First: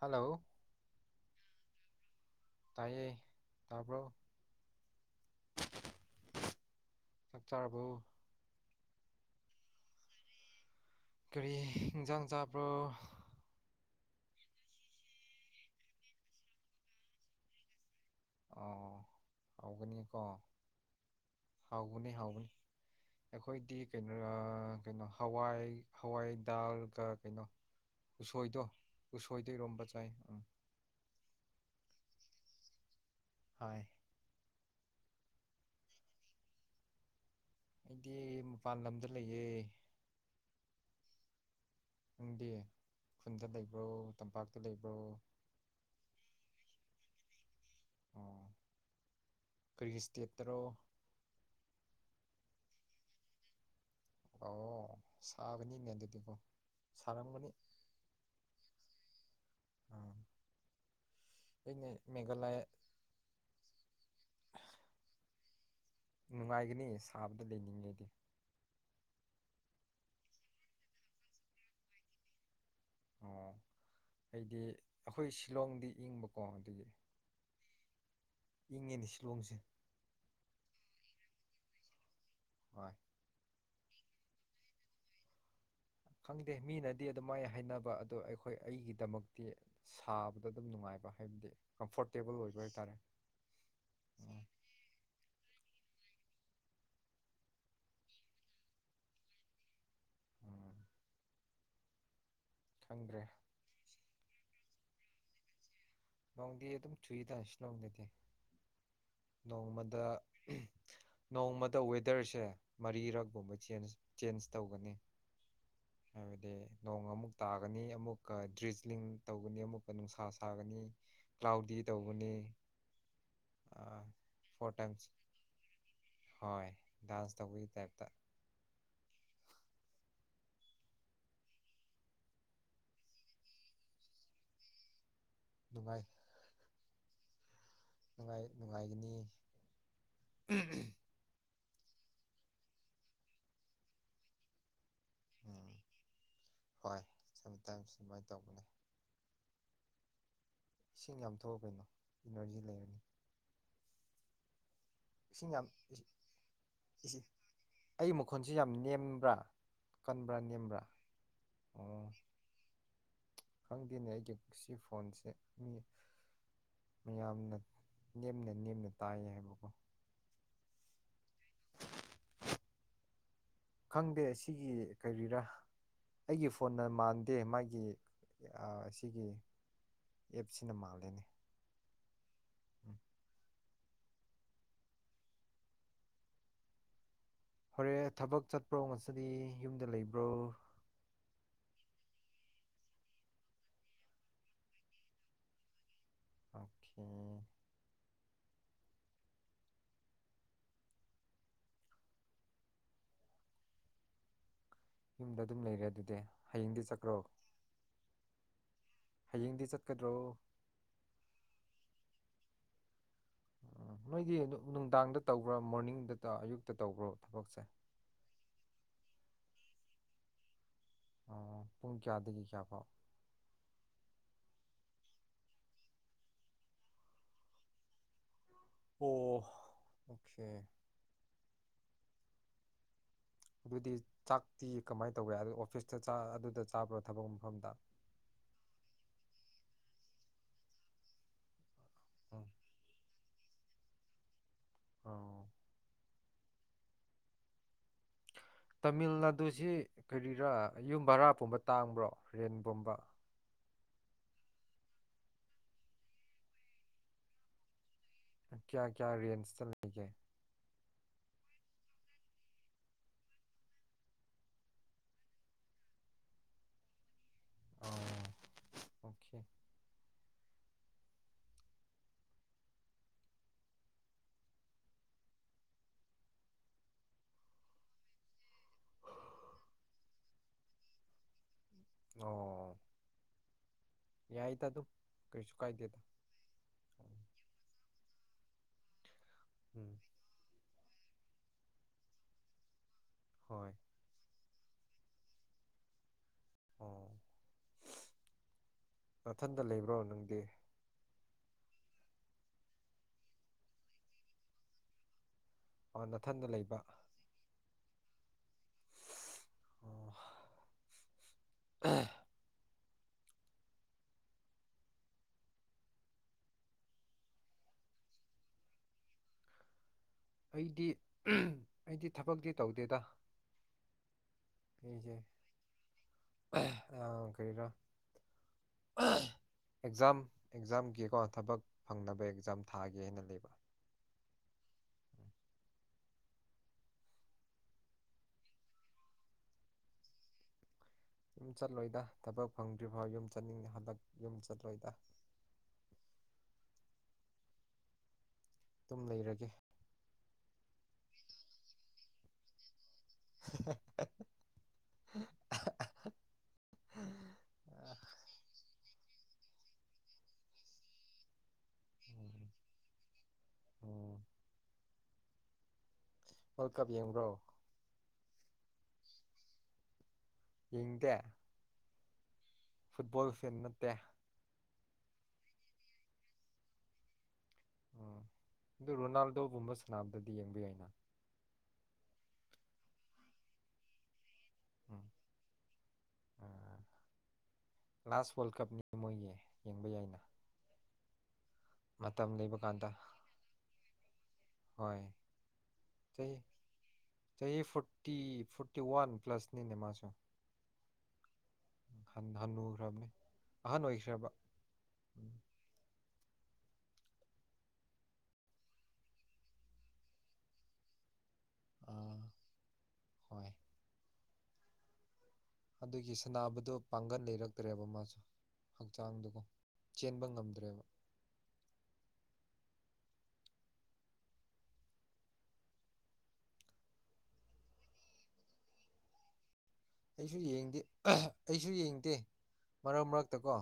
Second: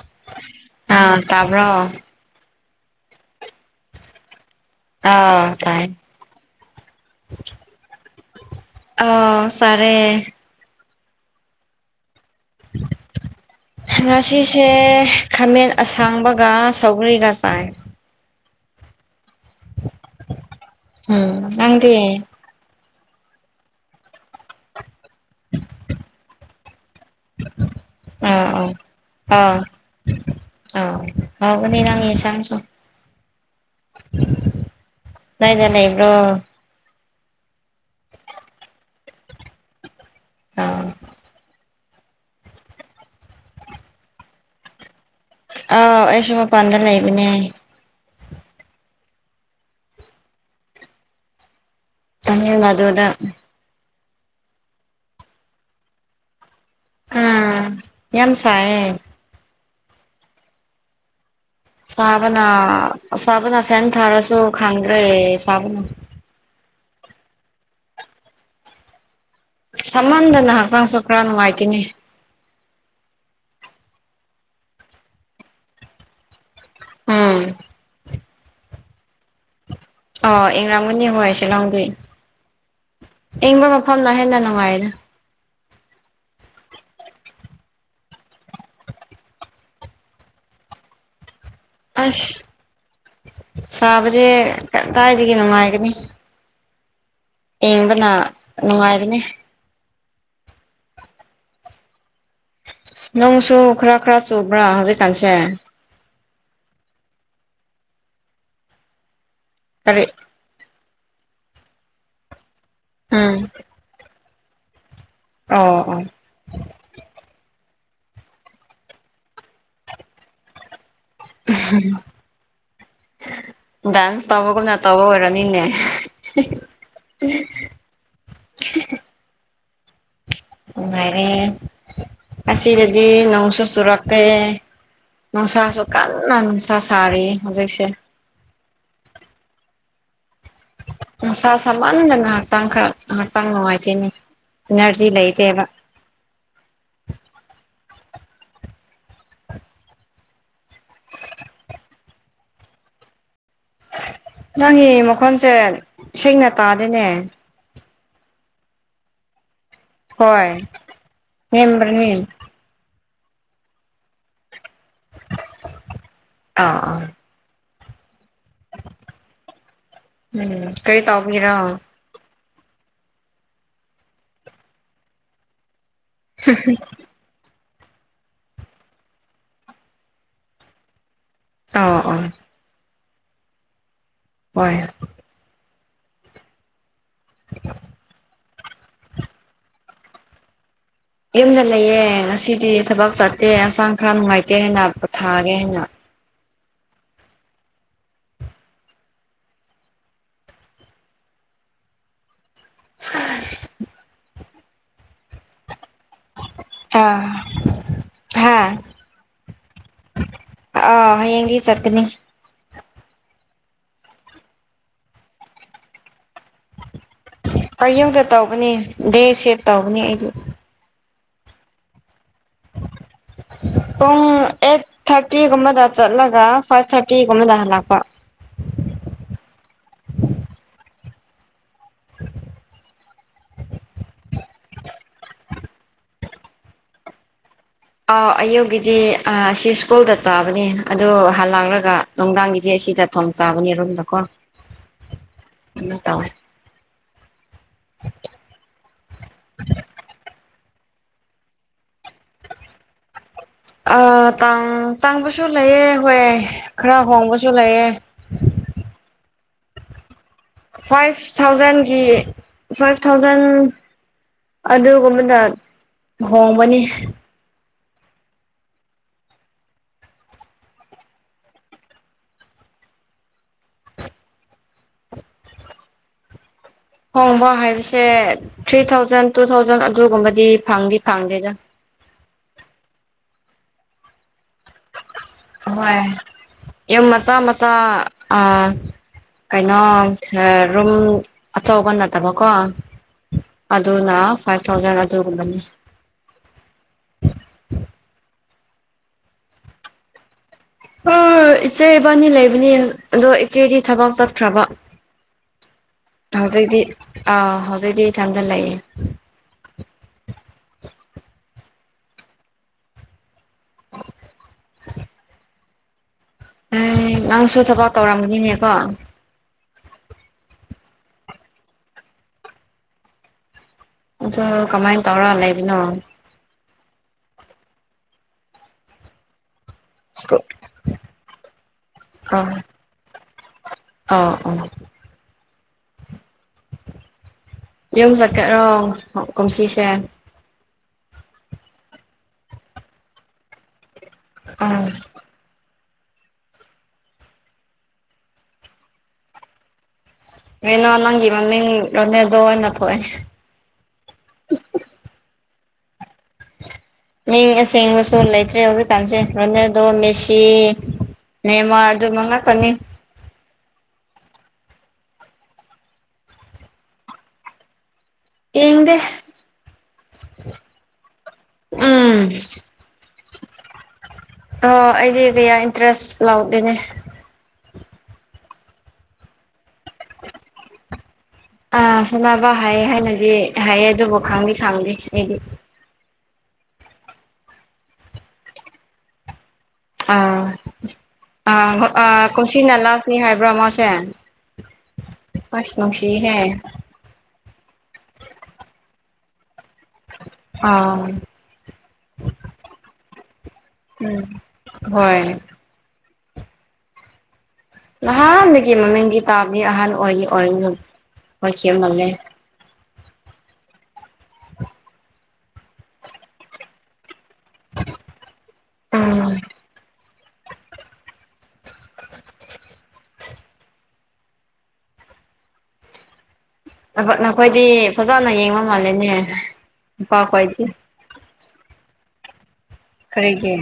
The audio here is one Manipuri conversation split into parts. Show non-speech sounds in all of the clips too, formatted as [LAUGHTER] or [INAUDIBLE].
ꯍꯜꯂꯣ ꯑꯥ ꯇꯥꯕ꯭ꯔꯣ ꯇꯥꯏꯌꯦ ꯇꯥꯕ꯭ꯔꯣ ꯑꯥ ꯇꯥꯏꯌꯦ ꯆꯥꯛ ꯆꯥꯔꯕꯣ ꯑ ꯆꯥꯔꯦ ꯀꯔꯤ ꯏꯟꯖꯥꯡ ꯆꯥꯕ꯭ꯔꯣ ꯉꯁꯤꯁꯦ ꯈꯥꯃꯦꯟ ꯑꯁꯥꯡꯕꯒ ꯁꯧꯒ꯭ꯔꯤꯒ ꯆꯥꯏ ꯑꯣ ꯍꯥꯎꯒꯅꯤꯀꯣ ꯎꯝ ꯍꯥꯎꯒꯅꯤ ꯅꯪꯗꯤ ꯍꯥꯎꯒꯅꯤ ꯑꯩꯈꯣꯏꯗꯤ ꯀꯩꯅꯣ ꯑꯥ ꯀꯩꯅꯣ ꯍꯋꯥꯏ ꯍꯋꯥꯏ ꯗꯥꯜꯒ ꯀꯩꯅꯣꯎꯁꯣꯏ ꯗꯣ ꯑꯥ ꯎꯁꯣꯏꯗꯣ ꯏꯔꯣꯝꯕ ꯆꯥꯏ ꯎꯝ ꯑꯧ ꯍꯥꯎꯒꯅꯦ ꯅꯪꯒꯤ ꯏꯟꯁꯥꯡꯁꯨ ꯍꯣꯏ ꯀꯗꯥꯏꯗꯥ ꯂꯩꯕꯔꯣ ꯑꯩꯗꯤ ꯃꯄꯥꯟ ꯂꯝꯗ ꯂꯩꯌꯦ ꯑꯥ ꯅꯪꯗꯤ ꯈꯨꯟꯗ ꯂꯩꯕ꯭ꯔꯣ ꯇꯝꯄꯥꯛꯇ ꯂꯩꯕ꯭ꯔꯣ ꯑꯥ ꯑꯩ ꯁꯨ ꯃꯄꯥꯟꯗꯥ ꯂꯩꯕꯅꯦ ꯑꯣ ꯀꯔꯤ ꯏꯁꯇꯦꯠꯇꯔꯣ ꯇꯃꯤꯜꯅꯥꯗꯨꯗ ꯑꯣ ꯁꯥꯕꯅꯤꯅꯦ ꯑꯗꯨꯗꯤꯀꯣ ꯁꯔꯝꯒꯅꯤ ꯎꯝ ꯌꯥꯝ ꯁꯥꯏꯌꯦ ꯁꯥꯕꯅ ꯑꯁꯥꯕꯅ ꯐꯦꯟ ꯊꯥꯔꯁꯨ ꯈꯪꯗ꯭ꯔꯦ ꯁꯥꯕꯅ ꯅꯨꯡꯉꯥꯏꯒꯅꯤ ꯁꯥꯕꯗ ꯂꯩꯅꯤꯡꯉꯦ ꯑꯩꯗꯤ ꯁꯃꯟꯗꯅ ꯍꯛꯆꯥꯡꯁꯨ ꯈꯔ ꯅꯨꯡꯉꯥꯏꯇꯦꯅꯦ ꯑꯣ ꯑꯩꯗꯤ ꯑꯩꯈꯣꯏ ꯁꯤꯂꯣꯡꯗꯤ ꯏꯪꯕꯀꯣ ꯑꯗꯨꯗꯤ ꯎꯝ ꯏꯪꯉꯤꯅꯦ ꯁꯤꯂꯣꯡꯁꯦ ꯑꯣ ꯏꯪꯔꯥꯝꯒꯅꯤ ꯍꯣꯏ ꯁꯤ ꯂꯣꯡꯗꯤ ꯍꯣꯏ ꯑꯥꯏꯪꯕ ꯃꯐꯝꯅ ꯍꯦꯟꯅ ꯅꯨꯡꯉꯥꯏꯗꯥ ꯈꯪꯗꯦ ꯃꯤꯅꯗꯤ ꯑꯗꯨꯃꯥꯏꯅ ꯍꯥꯏꯅꯕ ꯑꯗꯣ ꯑꯩꯈꯣꯏ ꯑꯩꯒꯤꯗꯃꯛꯇꯤ ꯁꯥꯕꯗꯣ ꯑꯗꯨꯝ ꯅꯨꯡꯉꯥꯏꯕ ꯍꯥꯏꯕꯗꯤ ꯀꯝꯐꯣꯔꯇꯦꯕꯜ ꯑꯁ ꯑꯣꯏꯕ ꯍꯥꯏꯇꯥꯔꯦ ꯁꯥꯕꯗꯤ ꯎꯝ ꯀꯗꯥꯏꯗꯒꯤ ꯅꯨꯡꯉꯥꯏꯒꯅꯤ ꯑꯦꯡꯕꯅ ꯅꯨꯡꯉꯥꯏꯕꯅꯤ ꯎꯝ ꯈꯪꯗ꯭ꯔꯦ ꯅꯣꯡꯁꯨ ꯈꯔ ꯈꯔ ꯆꯨꯕ꯭ꯔꯥ ꯍꯧꯖꯤꯛꯀꯥꯟꯁꯦ ꯅꯣꯡꯗꯤ ꯑꯗꯨꯝ ꯆꯨꯏꯗ ꯁꯤꯂꯣꯡꯗꯗꯤ ꯅꯣꯡꯃꯗ ꯀꯔꯤ ꯅꯣꯡꯃꯗ ꯋꯦꯗꯔꯁꯦ ꯎꯝ ꯃꯔꯤꯔꯛꯒꯨꯝꯕ ꯆꯦꯟꯖ ꯆꯦꯟꯖ ꯇꯧꯒꯅꯦ ꯑꯧ ꯑꯣ ꯍꯥꯏꯕꯗꯤ ꯅꯣꯡ ꯑꯃꯨꯛ ꯇꯥꯒꯅꯤ ꯑꯃꯨꯛꯀ ꯗ꯭ꯔꯤꯖꯂꯤꯡ ꯇꯧꯒꯅꯤ ꯑꯃꯨꯛꯀ ꯅꯨꯡꯁꯥ ꯁꯥꯒꯅꯤ ꯀ꯭ꯂꯥꯎꯗꯤ ꯇꯧꯒꯅꯤ ꯗꯥꯟꯁ ꯐꯣꯔ ꯇꯧꯕꯒꯨꯝꯅ ꯇꯧꯕ ꯇꯥꯏꯝꯁ ꯑꯣꯏꯔꯝꯅꯤꯅꯦ ꯍꯣꯏ ꯗꯥꯟꯁ ꯇꯧꯕꯒꯤ ꯇꯥꯏꯞꯇ ꯅꯨꯡꯉꯥꯏꯔꯦ ꯑꯁꯤꯗꯗꯤ ꯅꯣꯡꯁꯨ ꯆꯨꯔꯛꯇꯦ ꯅꯨꯡꯁꯥꯁꯨ ꯅꯨꯡꯉꯥꯏ ꯀꯟꯅ ꯅꯨꯡꯁꯥ ꯁꯥꯔꯤꯌꯦ ꯍꯧꯖꯤꯛꯁꯦ ꯅꯨꯡꯉꯥꯏ ꯅꯨꯡꯉꯥꯏꯒꯅꯤ ꯅꯨꯡꯁꯥ ꯁꯥꯃꯟꯅꯗꯅ ꯍꯛꯆꯥꯡ ꯈꯔ ꯍꯛꯆꯥꯡ ꯅꯨꯡꯉꯥꯏꯇꯦꯅꯦ ꯏꯅꯔꯖꯤ ꯂꯩ ꯎꯝ ꯍꯣꯏ ꯁꯝ ꯃꯇꯥꯏꯝꯁ‌ ꯑꯗꯨꯃꯥꯏꯟ ꯇꯧꯕꯅꯦ ꯏꯁꯤꯡ ꯌꯥꯝ ꯊꯣꯛꯑ‌ꯣ ꯀꯩꯅꯣ ꯏꯅꯔꯖꯤ ꯂꯩꯔꯅꯤ ꯅꯪꯒꯤ ꯃꯈꯣꯟꯁꯦ ꯏꯁꯤꯡ ꯌꯥꯝ ꯁꯦꯡꯅ ꯇꯥꯗ‌ꯦꯅꯦ ꯑꯩ ꯃꯈꯣꯟꯁꯤ ꯌꯥꯝ ꯅꯦꯝꯕ꯭ꯔꯥ ꯀꯟꯕ꯭ꯔꯥ ꯍꯣꯏ ꯅꯦꯝꯕ꯭ꯔꯥ ꯑꯣ ꯅꯦꯝꯕ꯭ꯔꯅꯤ ꯈꯪꯗꯦꯅꯦ ꯑꯩꯒꯤ ꯁꯤ ꯐꯣꯟꯁꯦ ꯃꯤ ꯑꯥ ꯑꯥ ꯃꯌꯥꯝꯅ ꯅꯦꯝꯅ ꯅꯦꯝꯅ ꯇꯥꯏꯌꯦ ꯍꯥꯏꯕꯀꯣ ꯎꯝ ꯀꯔꯤ ꯇꯥꯎꯕꯒꯤꯔꯣ ꯈꯪꯗꯦ ꯁꯤꯒꯤ ꯀꯔꯤꯔꯥ ꯑꯩꯒꯤ ꯐꯣꯟꯅ‌ ꯃꯥꯟ ꯇꯦ ꯃꯥꯒꯤ ꯑꯥ ꯁꯤꯒꯤ ꯑꯦꯞꯁꯤꯅ ꯃꯥꯜꯂꯦꯅꯦ ꯑꯥꯎ ꯑꯣ ꯎꯝ ꯍꯣꯏ ꯍꯣꯔꯦ ꯊꯕꯛ ꯆꯠꯄ꯭ꯔꯣ ꯉꯁꯤꯗꯤ ꯌꯨꯝꯗ ꯂꯩꯕ꯭ꯔꯣ ꯌꯨꯝꯗ ꯂꯩꯌꯦ ꯉꯁꯤꯗꯤ ꯊꯕꯛ ꯆꯠꯇꯦ ꯍꯛꯆꯥꯡ ꯈꯔ ꯅꯨꯡꯉꯥꯏꯇꯦ ꯍꯥꯏꯅ ꯄ‌ꯣꯊꯥꯒꯦ ꯍꯥꯏꯅ ꯑꯣꯈꯦ [UNINTELLIGIBLE] ꯌꯨꯝꯗ ꯑꯗꯨꯝ ꯂꯩꯔꯦ ꯑꯗꯨ ꯗ‌ꯦ ꯍꯌꯦꯡꯗꯤ ꯆꯠꯀ꯭ꯔꯣ ꯑꯥ ꯍꯥ ꯍꯌꯦꯡꯗꯤ ꯆꯠꯀꯗ꯭ꯔꯣ ꯑ ꯍꯌꯦꯡꯗꯤ ꯆꯠꯀꯅꯤ ꯑꯣ ꯃꯣꯏꯒꯤ ꯅꯨꯡ ꯅꯨꯡꯗꯥꯡꯗ ꯇꯧꯕ꯭ꯔ‌ꯥ ꯃꯣꯔꯅꯤꯡꯗ ꯇ ꯑꯌꯨꯛꯇ ꯇꯧꯕ꯭ꯔꯣ ꯊꯕꯛꯁꯦ ꯑꯌꯨꯛꯗ ꯇꯧꯕꯅꯤ ꯗꯦ ꯁꯦꯞ ꯇꯧꯕꯅꯤ ꯑꯩꯗꯤ ꯑꯣ ꯄꯨꯡ ꯀꯌꯥꯗꯒꯤ ꯀꯌꯥ ꯐꯥꯎ ꯄꯨꯡ ꯑꯦꯠ ꯊꯥꯔꯇꯤꯒꯨꯝꯕꯗ ꯆꯠꯂꯒ ꯐꯥꯏꯚ ꯊꯥꯔꯇꯤꯒꯨꯝꯕꯗ ꯍꯜꯂꯛꯄ ꯑꯣ ꯑꯣꯈꯦ [INAUDIBLE] ꯑꯗꯨꯗꯤ ꯆꯥꯛꯇꯤ ꯀꯃꯥꯏꯟ ꯇꯧꯕ꯭ꯔꯥ ꯑꯗꯨ ꯑꯣꯐꯤꯁꯇ ꯆꯥ ꯑꯗꯨꯗ ꯆꯥꯕ꯭ꯔꯣ ꯊꯕꯛ ꯃꯐꯝꯗ ꯑꯥꯎ ꯑꯌꯨꯛꯀꯤꯗꯤ ꯑꯥ ꯁꯤ ꯁ꯭ꯀꯨꯜꯗ ꯆꯥꯕꯅꯦ ꯑꯗꯣ ꯍꯟꯂꯛꯔꯒ ꯎꯝ ꯅꯨꯡꯗꯥꯡꯒꯤ ꯒꯤ ꯑꯁꯤꯗ ꯊꯣꯡ ꯆꯥꯕꯅꯦ ꯔꯨꯝꯗꯀꯣ ꯑꯣ ꯑꯗꯨꯃꯥꯏ ꯇꯧꯌ‌ꯦ ꯇꯥꯃꯤꯜ ꯅꯥꯗꯨꯖꯤ ꯀꯔꯤꯔꯥ ꯌꯨꯝ ꯕꯔꯥ ꯄꯨꯝꯕ ꯇꯥꯡꯕ꯭ꯔꯣ ꯔꯦꯟ ꯒꯨꯝꯕ ꯑ ꯇꯥꯡ ꯇꯥꯡꯕꯁꯨ ꯂꯩꯌ‌ꯦ ꯍꯣꯏ ꯈꯔ ꯍꯣꯡꯕꯁꯨ ꯂꯩꯌ‌ꯦ ꯀꯌꯥ ꯀꯌꯥ ꯔꯦꯟꯖꯇꯥ ꯂꯩꯒꯦ ꯐꯥꯏꯚ ꯊꯥꯎꯖꯟꯒꯤ ꯐꯥꯏꯚ ꯊꯥꯎꯖꯟ ꯑꯗꯨꯒꯨꯝꯕꯗ ꯍꯣꯡꯕꯅꯤ ꯑꯣ ꯑꯣꯀꯦ ꯍꯣꯡꯕ ꯍꯥꯏꯕꯁꯦ ꯊ꯭ꯔꯤ ꯊꯥꯎꯖꯟ ꯇꯨ ꯊꯥꯎꯖꯟ ꯑꯗꯨꯒꯨꯝꯕꯗꯤ ꯐꯪꯗꯤ ꯐꯪꯗꯦꯗ ꯑꯣ ꯌꯥꯏꯗ ꯑꯗꯨꯝ ꯀꯩꯁꯨ ꯍꯣꯏ ꯀꯥꯏꯗꯦꯗ ꯌꯨꯝ ꯃꯆꯥ ꯃꯆꯥ ꯑꯥ ꯀꯩꯅꯣ ꯎꯝ ꯑꯥ ꯔꯨꯝ ꯑꯆꯥꯎꯕ ꯅꯠꯇꯕ ꯀꯣ ꯍꯣꯏ ꯑꯗꯨꯅ ꯐꯥꯏꯚ ꯊꯥꯎꯖꯟ ꯑꯗꯨꯒꯨꯝꯕꯅꯤ ꯑꯣ ꯅꯊꯟꯇ ꯂꯩꯕ꯭ꯔꯣ ꯅꯪꯗꯤ ꯍ‌ꯣꯏ ꯏꯆꯦ ꯏꯕꯥꯟꯅꯤ ꯂꯩꯕꯅꯤ ꯑꯗꯣ ꯏꯆꯦꯗꯤ ꯊꯕꯛ ꯆꯠꯈ꯭ꯔꯕ ꯑꯣ ꯅꯥꯊꯟꯗ ꯂꯩꯕ [UNINTELLIGIBLE] ꯑꯥ ꯍꯧꯖꯤꯛꯇꯤ ꯏꯊꯟꯗ ꯂꯩꯌꯦ ꯑꯣ [UNINTELLIGIBLE] ꯑꯦ ꯅꯪꯁꯨ ꯊꯕꯛ ꯇꯧꯔꯝꯒꯅꯤꯅꯦꯀꯣ ꯑꯩꯗꯤ ꯑꯩꯗꯤ ꯊꯕꯛꯇꯤ ꯇꯧꯗꯦꯗ ꯑꯗꯣ ꯀꯃꯥꯏꯅ ꯇꯧꯔ ꯂꯩꯕꯅꯣ ꯑ ꯀꯔꯤꯔ ꯑꯦꯛꯖꯥꯝ ꯁ꯭ꯀꯨꯜ ꯑꯦꯛꯖꯥꯝꯒꯤꯀꯣ ꯊꯕꯛ ꯐꯪꯅꯕ ꯑꯦꯛꯖꯥꯝ ꯊꯥꯒꯦ ꯍꯥꯏꯅ ꯂꯩꯕ ꯑꯣ ꯑꯣ ꯎꯝ ꯌꯨꯝ ꯆꯠꯀꯦꯔꯣ ꯀꯨꯝꯁꯤꯁꯦ ꯌꯨꯝ ꯆꯠꯂꯣꯏꯗ ꯊꯕꯛ ꯐꯪꯗ꯭ꯔꯤꯐꯥꯎ ꯌꯨꯝ ꯆꯠꯅꯤꯡꯗꯦ ꯍꯟꯗꯛ ꯌꯨꯝ ꯑꯥ ꯆꯠꯂꯣꯏꯗ ꯑꯗꯨꯝ ꯂꯩꯔꯒꯦ ꯔꯦꯅꯣ ꯅꯪꯒꯤ ꯃꯃꯤꯡ ꯔꯣꯅꯦꯗꯣ ꯑꯣꯏꯅ ꯊꯣꯛꯑꯦ [UNINTELLIGIBLE] ꯃꯤꯡ ꯑꯁꯦꯡꯕꯁꯨ ꯂꯩꯇ꯭ꯔꯦ ꯍꯧꯖꯤꯛꯀꯥꯟꯁꯦ ꯔꯣꯅꯦꯜꯗꯣ ꯃꯦꯁꯤ ꯅꯦꯃꯥꯔ ꯑꯗꯨꯝꯕ ꯎꯝ ꯉꯥꯛꯇꯅꯤ ꯎꯝ ꯋ꯭ꯔꯥꯜ ꯀꯞ ꯌꯦꯡꯕ꯭ꯔꯣ ꯌꯦꯡꯗꯦ ꯌꯦꯡꯗꯦ ꯎꯝ ꯐꯨꯠꯕꯣꯜ ꯐꯦꯟ ꯅꯠꯇꯦ ꯑꯣ ꯑꯩꯗꯤ ꯀꯌꯥ ꯏꯟꯇꯔꯦꯁ ꯂꯥꯎꯗꯦꯅꯦ ꯑꯣ ꯑꯗꯨ ꯔꯣꯅꯥꯜꯗꯣꯒꯨꯝꯕ ꯁꯥꯟꯅꯕꯗꯗꯤ ꯌꯦꯡꯕ ꯌꯥꯏꯅ ꯑꯥ ꯁꯥꯟꯅꯕ ꯍꯥꯏꯌꯦ ꯍꯥꯏꯅꯗꯤ ꯍꯥꯏꯌꯦ ꯑꯗꯨꯕꯨ ꯈꯪꯗꯤ ꯈꯪꯗꯦ ꯑꯩꯗꯤ ꯎꯝ ꯂꯥꯁ ꯋꯥ꯭ꯔꯜ ꯀꯞꯅꯤ ꯃꯣꯏꯒꯤ ꯌꯦꯡꯕ ꯑ ꯌꯥꯏꯅ ꯑ ꯑ ꯃꯇꯝ ꯂꯩꯕ ꯀꯨꯝꯁꯤꯅ ꯀꯥꯟꯗ ꯂꯥꯁꯅꯤ ꯍꯥꯏꯕ꯭ꯔꯥ ꯃꯥꯁꯦ ꯍꯣꯏ ꯑꯁ ꯆꯍꯤ ꯅꯨꯡꯁꯤꯍꯦ ꯆꯍꯤ ꯐꯣꯔꯇꯤ ꯐꯣꯔꯇꯤ ꯋꯥꯟ ꯄ꯭ꯂꯁꯅꯤꯅꯦ ꯃꯥꯁꯨ ꯑꯥ ꯍꯟ ꯍꯅꯨꯈ꯭ꯔꯕꯅꯦ ꯑꯍꯟ ꯎꯝ ꯑꯣꯏꯈ꯭ꯔꯦꯕ ꯎꯝ ꯍꯣꯏ ꯅꯍꯥꯟꯗꯒꯤ ꯃꯃꯤꯡꯗꯤ ꯇꯥꯕꯅꯤ ꯑꯍꯟ ꯑꯣꯏꯔꯤ ꯑꯣꯏ [UNINTELLIGIBLE] ꯑꯣꯏꯈꯤꯕ ꯃꯥꯜꯂꯦ ꯑꯥ ꯍꯣꯏ ꯑꯗꯨꯒꯤ ꯁꯥꯅꯕꯗꯨꯣ ꯄꯥꯡꯒꯟ ꯂꯩꯔꯛꯇ꯭ꯔꯦꯕ ꯃꯥꯁꯨ ꯎꯝ ꯍꯛꯆꯥꯡꯗꯨꯒꯣ ꯆꯦꯟꯕ ꯉꯝꯗ꯭ꯔꯦꯕ ꯅꯈꯣ ꯅꯈꯣꯏꯗꯤ ꯐꯖꯅ ꯌꯦꯡꯕ ꯃꯥꯜꯂꯦꯅꯦ ꯑꯩꯁꯨ ꯅꯨꯄꯥꯈꯣꯏꯗꯤ ꯌꯦꯡꯗꯦ ꯑꯩꯁꯨ ꯌꯦꯡꯗꯦ ꯃꯔꯛ ꯃꯔꯛꯇ ꯀꯣ ꯀꯔꯤꯒꯤ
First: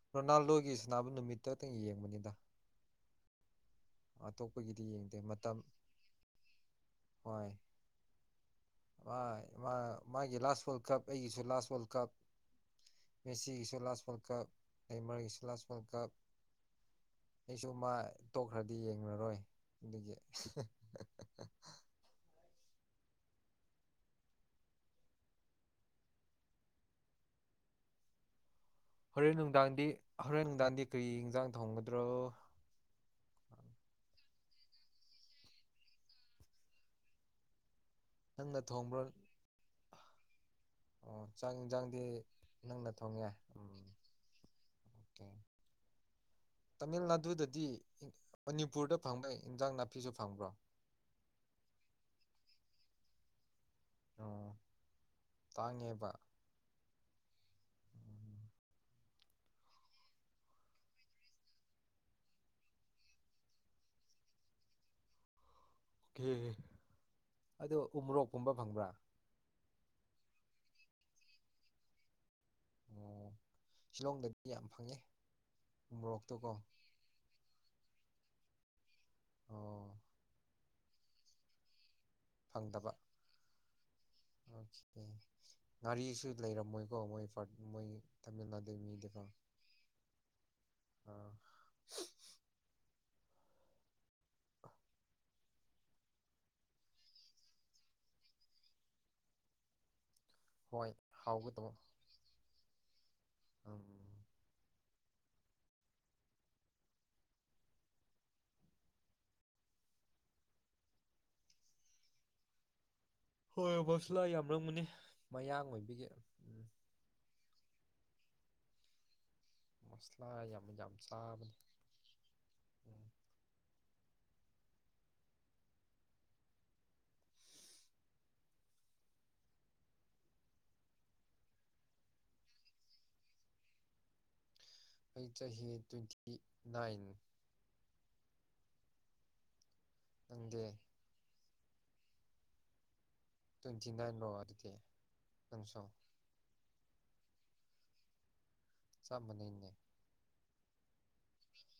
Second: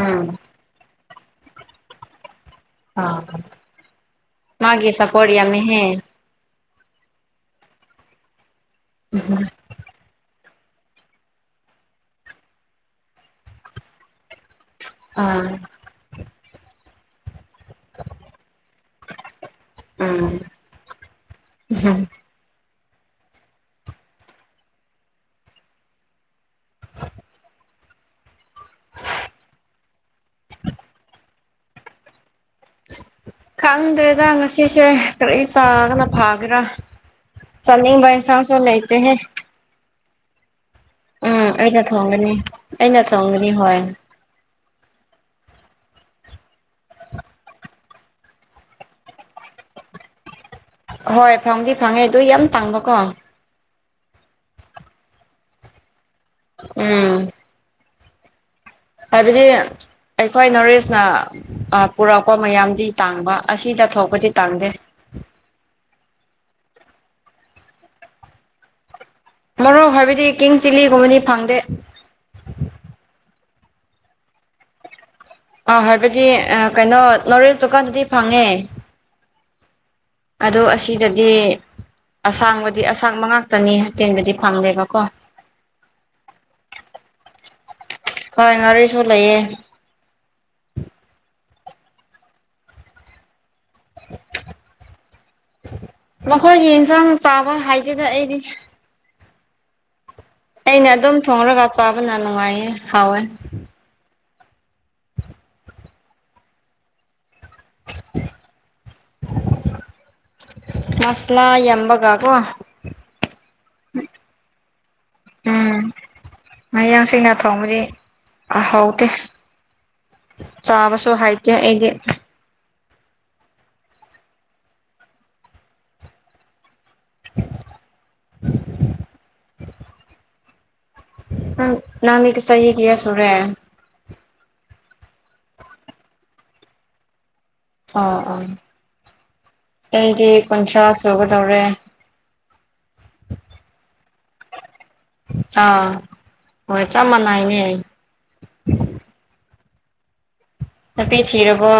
ꯎꯝ ꯔꯣꯅꯥꯜꯗꯣꯒꯤ ꯁꯅꯥꯕꯨ ꯅꯨꯃꯤꯠꯇꯣꯇꯪ ꯌꯦꯡꯕꯅꯤꯗ ꯑꯥ ꯑꯇꯣꯞꯄꯒꯤꯗꯤ ꯃꯥꯒꯤ ꯌꯦꯡꯗꯦ ꯁꯞꯄꯣꯔꯠ ꯃꯇꯝ ꯌꯥꯝꯃꯦꯍꯦ ꯍꯣꯏ ꯎꯝ ꯋꯥꯏ ꯃꯥ ꯃꯥꯒꯤ ꯂꯥꯁ ꯋꯥꯔꯜ ꯀꯞ ꯑꯩꯒꯤꯁꯨ ꯂꯥꯁ ꯋꯥꯔꯜ ꯀꯞ ꯃꯦꯁꯤꯒꯤꯁꯨ ꯂꯥꯁ ꯋꯥꯔꯜ ꯀꯞ ꯑꯩꯃꯔꯒꯤꯁꯨ ꯑꯥ ꯂꯥꯁ ꯋꯥꯔꯜ ꯀꯞ ꯑꯩꯁꯨ ꯃꯥ ꯇꯣꯛꯈ꯭ꯔꯗꯤ ꯌꯦꯡꯂꯔꯣꯏ ꯑꯗꯨꯒꯤ ꯎꯝ [UNINTELLIGIBLE] ꯍꯣꯔꯦꯟ ꯅꯨꯡꯗꯥꯡꯗꯤ ꯍꯣꯔꯦꯟ ꯅꯨꯡꯗꯥꯡꯗꯤ ꯀꯔꯤ ꯏꯟꯖꯥꯡ ꯊꯣꯡꯒꯗ꯭ꯔꯣ ꯈꯪꯗ꯭ꯔꯦꯗ ꯉꯁꯤꯁꯦ ꯀꯔꯤ ꯆꯥꯒꯅ ꯐꯥꯒꯦꯔꯥ ꯆꯥꯅꯤꯡꯕ ꯏꯁ ꯅꯪꯅ ꯊꯣꯡꯕ꯭ꯔꯣ ꯑꯣ ꯎꯝ ꯆꯥꯡ ꯑꯩꯅ ꯏꯟꯖꯥꯡꯗꯤ ꯊꯣꯡꯒꯅꯤ ꯅꯪꯅ ꯑꯩꯅ ꯊꯣꯡꯉꯦ ꯊꯣꯡꯒꯅꯤ ꯎꯝ ꯍꯣꯏ ꯑꯣꯀꯦ ꯇꯥꯃꯤꯜ ꯅꯥꯗꯨꯗꯗꯤ ꯃꯅꯤꯄꯨꯔꯗ ꯐꯪꯕ ꯏꯟꯖꯥꯡ ꯅꯥꯄꯤꯁꯨ ꯐꯪꯕ꯭ꯔꯣ ꯍꯣꯏ ꯐꯪꯗꯤ ꯐꯪꯉꯦ ꯑꯗꯨ ꯌꯥꯝ ꯇꯥꯡꯕꯀꯣ ꯑꯣ ꯇꯥꯡꯉꯦꯕ ꯎꯝ [UNINTELLIGIBLE] ꯍꯥꯏꯕꯗꯤ ꯑꯩꯈꯣꯏ ꯅꯣꯔꯏꯁꯅ ꯑ ꯄꯨꯔꯛꯄ ꯃꯌꯥꯝꯗꯤ ꯇꯥꯡꯕ ꯑꯁꯤꯗ ꯊꯣꯛꯄꯗꯤ ꯇꯥꯡꯗꯦ ꯀꯦ ꯑꯗꯣ ꯎꯃꯣꯔꯣꯛꯀꯨꯝꯕ ꯐꯪꯕ꯭ꯔꯥ ꯃꯣꯔꯣꯛ ꯍꯥꯏꯕꯗꯤ ꯀꯤꯡ ꯆꯤꯜꯂꯤꯒꯨꯝꯕꯗꯤ ꯐꯪꯗꯦ ꯑꯣ ꯁꯤꯂꯣꯡꯗꯒꯤ ꯌꯥꯝ ꯐꯪꯉꯦ ꯑꯥ ꯍꯥꯏꯕꯗꯤ ꯎꯃꯣꯔꯣꯛꯇꯣꯀꯣ ꯑ ꯀꯩꯅꯣ ꯅꯣꯔꯏꯁ ꯗꯨꯀꯥꯟꯗꯨꯗꯤ ꯐꯪꯉꯦ ꯑꯣ ꯑꯗꯣ ꯑꯁꯤꯗꯗꯤ ꯑꯁꯥꯡꯕꯗꯤ ꯐꯪꯗꯕ ꯑꯁꯥꯡꯕ ꯃꯉꯥꯛꯇꯅꯤ ꯑꯇꯦꯟꯕꯗꯤ ꯐꯪꯗꯦꯕꯀꯣ ꯑꯣꯀꯦ ꯉꯥꯔꯤꯁꯨ ꯂꯩꯔꯝꯃꯣꯏꯀꯣ ꯃꯣꯏ ꯐꯔ ꯃꯣꯏ ꯇꯥꯃꯤꯜ ꯍꯣꯏ ꯅꯥꯗꯨꯏ ꯉꯥꯔꯤꯁꯨ ꯃꯤꯗꯤꯀꯣ ꯂꯩꯌꯦ ꯑ ꯃꯈꯣꯏꯒꯤ ꯏꯟꯁꯥꯡ ꯆꯥꯕ ꯍꯥꯏꯇꯦꯗ ꯑꯩꯗꯤ ꯑꯩꯅ ꯍꯣꯏ ꯑꯗꯨꯝ ꯊꯣꯡꯔꯒ ꯍꯥꯎꯒꯗꯕ ꯆꯥꯕꯅ ꯅꯨꯡꯉꯥꯏꯌꯦ ꯍꯥꯎꯋꯦ ꯑꯪ [INAUDIBLE] ꯃꯁꯂꯥ ꯌꯥꯝꯕꯒ ꯀꯣ ꯍꯣꯏ ꯃꯁꯂꯥ ꯌꯥꯝ ꯂꯝꯒꯅꯤ ꯃꯌꯥꯡ ꯎꯝ ꯑꯣꯏꯕꯤꯒꯤ ꯎꯝ ꯃꯌꯥꯡꯁꯤꯡꯅ ꯊꯣꯡꯕꯗꯤ ꯑ ꯍꯥꯎꯇꯦ ꯃꯁꯂꯥ ꯌꯥꯝ ꯌꯥꯝ ꯆꯥꯕꯁꯨ ꯍꯥꯏꯇꯦ ꯆꯥꯕꯅꯦ ꯑꯩꯗꯤ ꯎꯝ [UNINTELLIGIBLE] ꯅꯪ ꯅꯪꯗꯤ ꯆꯍꯤ ꯀꯌꯥ ꯁꯨꯔꯦ ꯑꯩ ꯆꯍꯤ ꯇ꯭ꯋꯦꯟꯇꯤ ꯅꯥꯏꯟ ꯑꯥ ꯑꯥ ꯑꯩꯗꯤ ꯅꯪꯗꯤ ꯀꯨꯟꯊ꯭ꯔꯥ ꯁꯨꯒꯗꯧꯔꯦ ꯇ꯭ꯋꯦꯟꯇꯤ ꯅꯥꯏꯟ ꯂꯣ ꯑꯗꯨꯗꯤ ꯅꯪꯁꯨ ꯑꯥ ꯍꯣꯏ ꯆꯞ ꯃꯥꯟꯅꯩꯅꯦ ꯆꯞ ꯃꯥꯟꯅꯩꯅꯦ ꯇꯄꯦ ꯊꯤꯔꯕꯣ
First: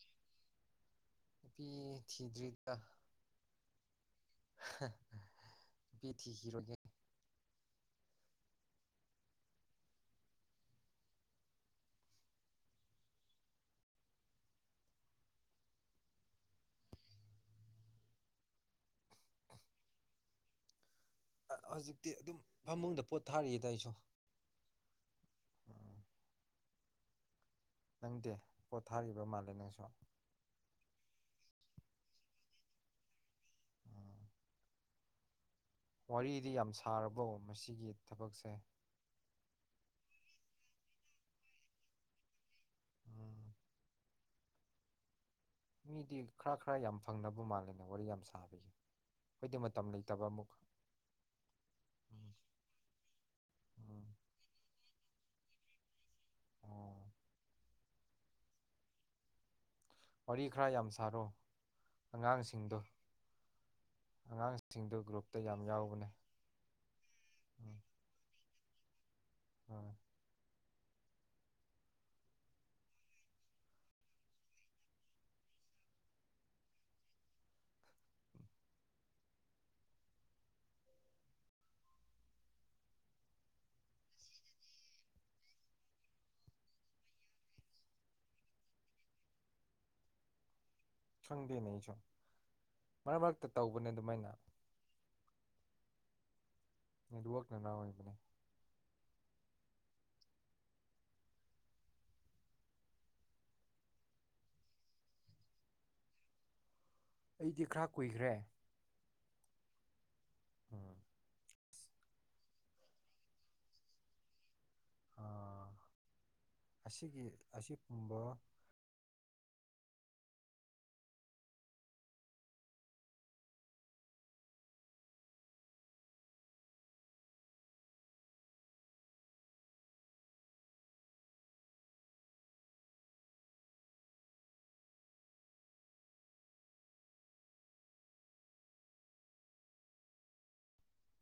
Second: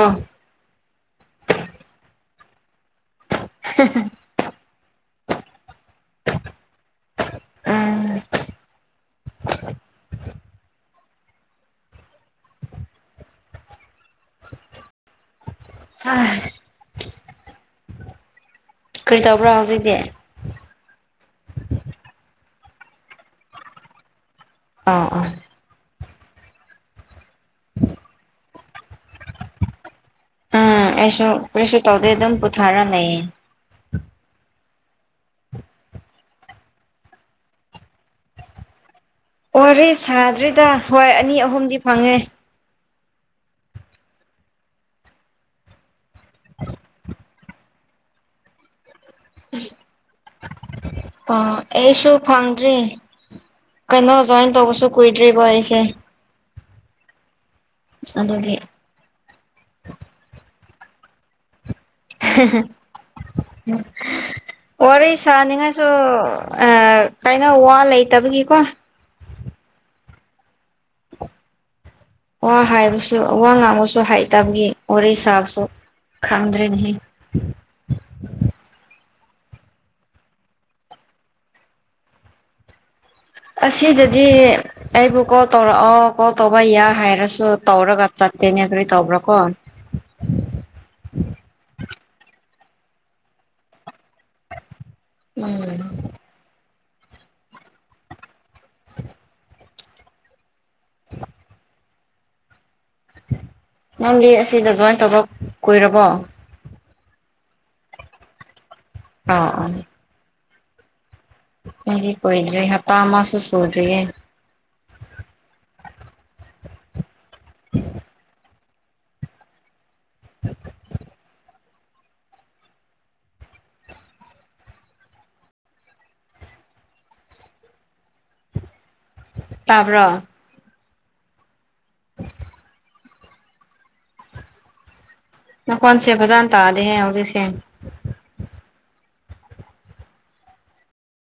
ꯅꯨꯄꯤ ꯊꯤꯗ꯭ꯔꯤꯗ [UNINTELLIGIBLE] ꯅꯨꯄꯤ ꯊꯤꯒꯤꯔꯣꯏꯒ‌ꯦ ꯎꯝ ꯀꯔꯤ ꯇꯧꯕ꯭ꯔꯥ ꯍꯧꯖꯤꯛꯗꯤ ꯑꯥ‌ ꯍꯧꯖꯤꯛꯇꯤ ꯑꯗꯨꯝ ꯐꯃꯨꯡꯗ ꯄꯣꯠꯊꯥꯔꯤꯌꯦꯗ ꯑꯩꯁꯨ ꯑꯥ ꯑꯣ ꯑ ꯅꯪꯗꯦ ꯄꯣꯠꯊꯥꯔꯤꯕ ꯃꯥꯜꯂꯦ ꯅꯪꯁꯨ ꯎꯝ ꯑꯩꯁꯨ ꯀꯔꯤꯁꯨ ꯇꯧꯗꯦ ꯑꯗꯨꯝ ꯄꯨꯊꯥꯔ ꯂꯩꯌꯦ ꯑꯥ ꯋꯥꯔꯤꯗꯤ ꯌꯥꯝ ꯁꯥꯔꯕꯣ ꯃꯁꯤꯒꯤ ꯊꯕꯛꯁꯦ ꯋꯥꯔꯤ ꯁꯥꯗ꯭ꯔꯤꯗ ꯍꯣꯏ ꯑꯅꯤ ꯑꯍꯨꯝꯗꯤ ꯐꯪꯉꯦ ꯑꯥ ꯃꯤꯗꯤ ꯈꯔ ꯈꯔ ꯌꯥꯝ ꯐꯪꯅꯕ ꯃꯥꯜꯂꯦꯅꯦ ꯋꯥꯔꯤ ꯌꯥꯝ ꯁꯥꯕꯒꯤ ꯑꯩꯈꯣꯏꯗꯤ ꯃꯇꯝ ꯂꯩꯇꯕ ꯑꯃꯨꯛ ꯑꯥ ꯑꯩꯁꯨ ꯎꯝ ꯐꯪꯗ꯭ꯔꯤ ꯎꯝ ꯀꯩꯅꯣ ꯖꯣꯏꯟ ꯇꯧꯕꯁꯨ ꯀꯨꯏꯗ꯭ꯔꯤꯕ ꯑꯩꯁꯦ ꯑꯣ ꯑꯗꯨꯒꯤ ꯋꯥꯔꯤ ꯈꯔ ꯌꯥꯝ ꯁꯥꯔꯣ ꯑꯉꯥꯡꯁꯤꯡꯗꯣ ꯑꯉꯥꯡꯁꯤꯡꯗꯣ ꯋꯥꯔꯤ ꯒ꯭ꯔꯨꯞꯇ ꯌꯥꯝ ꯁꯥꯅꯤꯡꯉꯥꯏꯁꯨ ꯌꯥꯎꯕꯅꯦ ꯑꯥ ꯀꯥꯏꯅꯧ ꯋꯥ ꯂꯩꯇꯕꯒꯤꯀꯣ ꯍꯣꯏ ꯋꯥ ꯍꯥꯏꯕꯁꯨ ꯋꯥ ꯉꯥꯡꯕꯁꯨ ꯍꯩꯇꯕꯒꯤ ꯋꯥꯔꯤ ꯁꯥꯕꯁꯨ ꯈꯪꯗ꯭ꯔ‌ꯦꯅ‌ꯦꯍ‌ꯦ ꯎꯝ ꯑꯁꯤꯗꯗꯤ ꯑꯩꯕꯨ ꯀꯣꯛ ꯇꯧꯔꯛꯑ‌ꯣ ꯀꯣꯜ ꯇꯧꯕ ꯌꯥ ꯍꯥꯏꯔꯁꯨ ꯇꯧꯔꯒ ꯆꯠꯇꯦꯅꯦ ꯀꯔꯤ ꯇꯧꯕ꯭ꯔꯥ ꯀꯣ ꯈꯪꯗꯦꯅꯦ ꯑꯩꯁꯨ ꯃꯔꯛ ꯃꯔꯛꯇ ꯇꯧꯕꯅ‌ꯦ ꯑꯗꯨꯃꯥꯏꯅ ꯎꯝ ꯅ‌ꯦꯠꯋꯥꯛꯅꯅꯥ ꯑꯣꯏꯕꯅꯦ [INAUDIBLE] [INAUDIBLE] ꯅꯪꯗꯤ ꯑꯁꯤꯗ ꯖꯣꯏꯟ ꯇꯧꯕ ꯀꯨꯏꯔꯕꯣ ꯑꯩꯗꯤ ꯈꯔ ꯀꯨꯏꯈ꯭ꯔꯦ ꯑ ꯑꯣ ꯎꯝ ꯑꯩꯗꯤ ꯀꯨꯏꯗ꯭꯭ꯔꯤ ꯍꯞꯇꯥ ꯑꯃꯁꯨ ꯁꯨꯗ꯭ꯔꯤꯌ‌ꯦ ꯑꯥ ꯑꯁꯤꯒꯤ ꯑꯁꯤꯀꯨꯝꯕ [INAUDIBLE] ꯇꯥꯕ꯭ꯔ‌ꯣ [INAUDIBLE] ꯅꯈꯣꯟꯁꯦ ꯐꯖꯅ ꯇꯥꯗ‌ꯦꯍꯦ ꯍꯧꯖꯤꯛꯁꯦ